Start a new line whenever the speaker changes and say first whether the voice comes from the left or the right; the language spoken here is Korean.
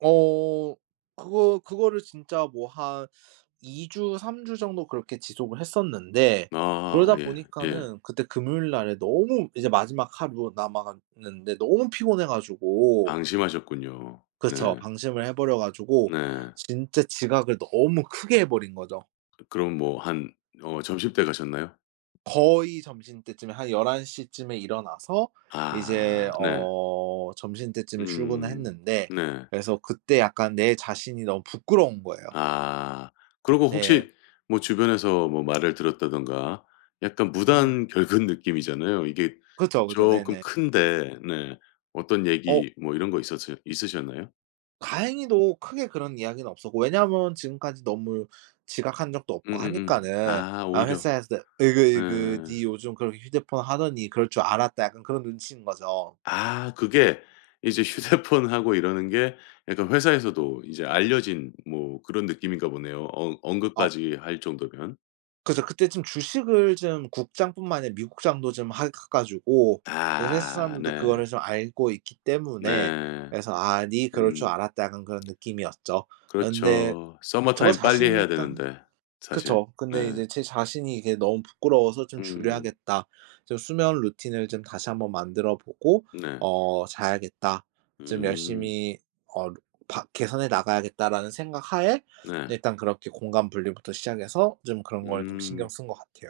right: 어 그거 그거를 진짜 뭐 한 2 주, 3 주 정도 그렇게 지속을 했었는데
left: 아.
right: 그러다
left: 예 예.
right: 보니까는 그때 금요일날에 너무 이제 마지막 하루 남아갔는데 너무 피곤해 가지고
left: 방심하셨군요.
right: 그쵸.
left: 네.
right: 방심을 해 버려 가지고
left: 네.
right: 진짜 지각을 너무 크게 해 버린 거죠.
left: 그럼 뭐 한 어 점심때 가셨나요?
right: 거의 점심때쯤에 한 11:00쯤에 일어나서
left: 아
right: 이제
left: 네.
right: 어 점심때쯤에 출근을
left: 음
right: 했는데
left: 네.
right: 그래서 그때 약간 내 자신이 너무 부끄러운 거예요.
left: 아. 그러고
right: 네.
left: 혹시 뭐 주변에서 뭐 말을 들었다던가 약간
right: 음.
left: 무단 결근 느낌이잖아요. 이게
right: 그쵸, 그죠.
left: 쪼끔
right: 네네.
left: 큰데 네 어떤
right: 어.
left: 얘기 뭐 이런 거 있었으 있으셨나요?
right: 다행히도 크게 그런 이야기는 없었고 왜냐면 지금까지 너무 지각한 적도 없고
left: 음음음.
right: 하니까는
left: 아
right: 아
left: 오히려.
right: 회사에서 '으이그
left: 네.
right: 으이그 니 요즘 그렇게 휴대폰 하더니 그럴 줄 알았다.' 약간 그런 눈치인 거죠.
left: 아 그게 이제 휴대폰하고 이러는 게 약간 회사에서도 이제 알려진 뭐 그런 느낌인가 보네요, 어
right: 어.
left: 언급까지 할 정도면.
right: 그죠. 그때 좀 주식을 좀 국장 뿐만 아니라 미국장도 좀 하 해 가지고 회사
left: 아
right: 사람들도 그거를
left: 네.
right: 좀 알고 있기 때문에
left: 네.
right: 그래서 '아, 네 그럴 줄
left: 음.
right: 알았다.' 약간 그런 느낌이었죠. 그런데
left: 그렇죠.
right: 저
left: 서머타임 빨리
right: 자신이
left: 해야
right: 일단
left: 되는데 사실.
right: 그쵸.
left: 네.
right: 근데 이제 제 자신이 이게 너무 부끄러워서 '좀
left: 음.
right: 줄여야겠다. 좀 수면 루틴을 좀 다시 한번 만들어 보고
left: 네.
right: 어 자야겠다. 좀
left: 음.
right: 열심히 어 루 바 개선해 나가야겠다.'라는 생각하에
left: 네.
right: 일단 그렇게 공간 분리부터 시작해서 좀 그런 걸 좀 신경
left: 음.
right: 쓴 것 같아요.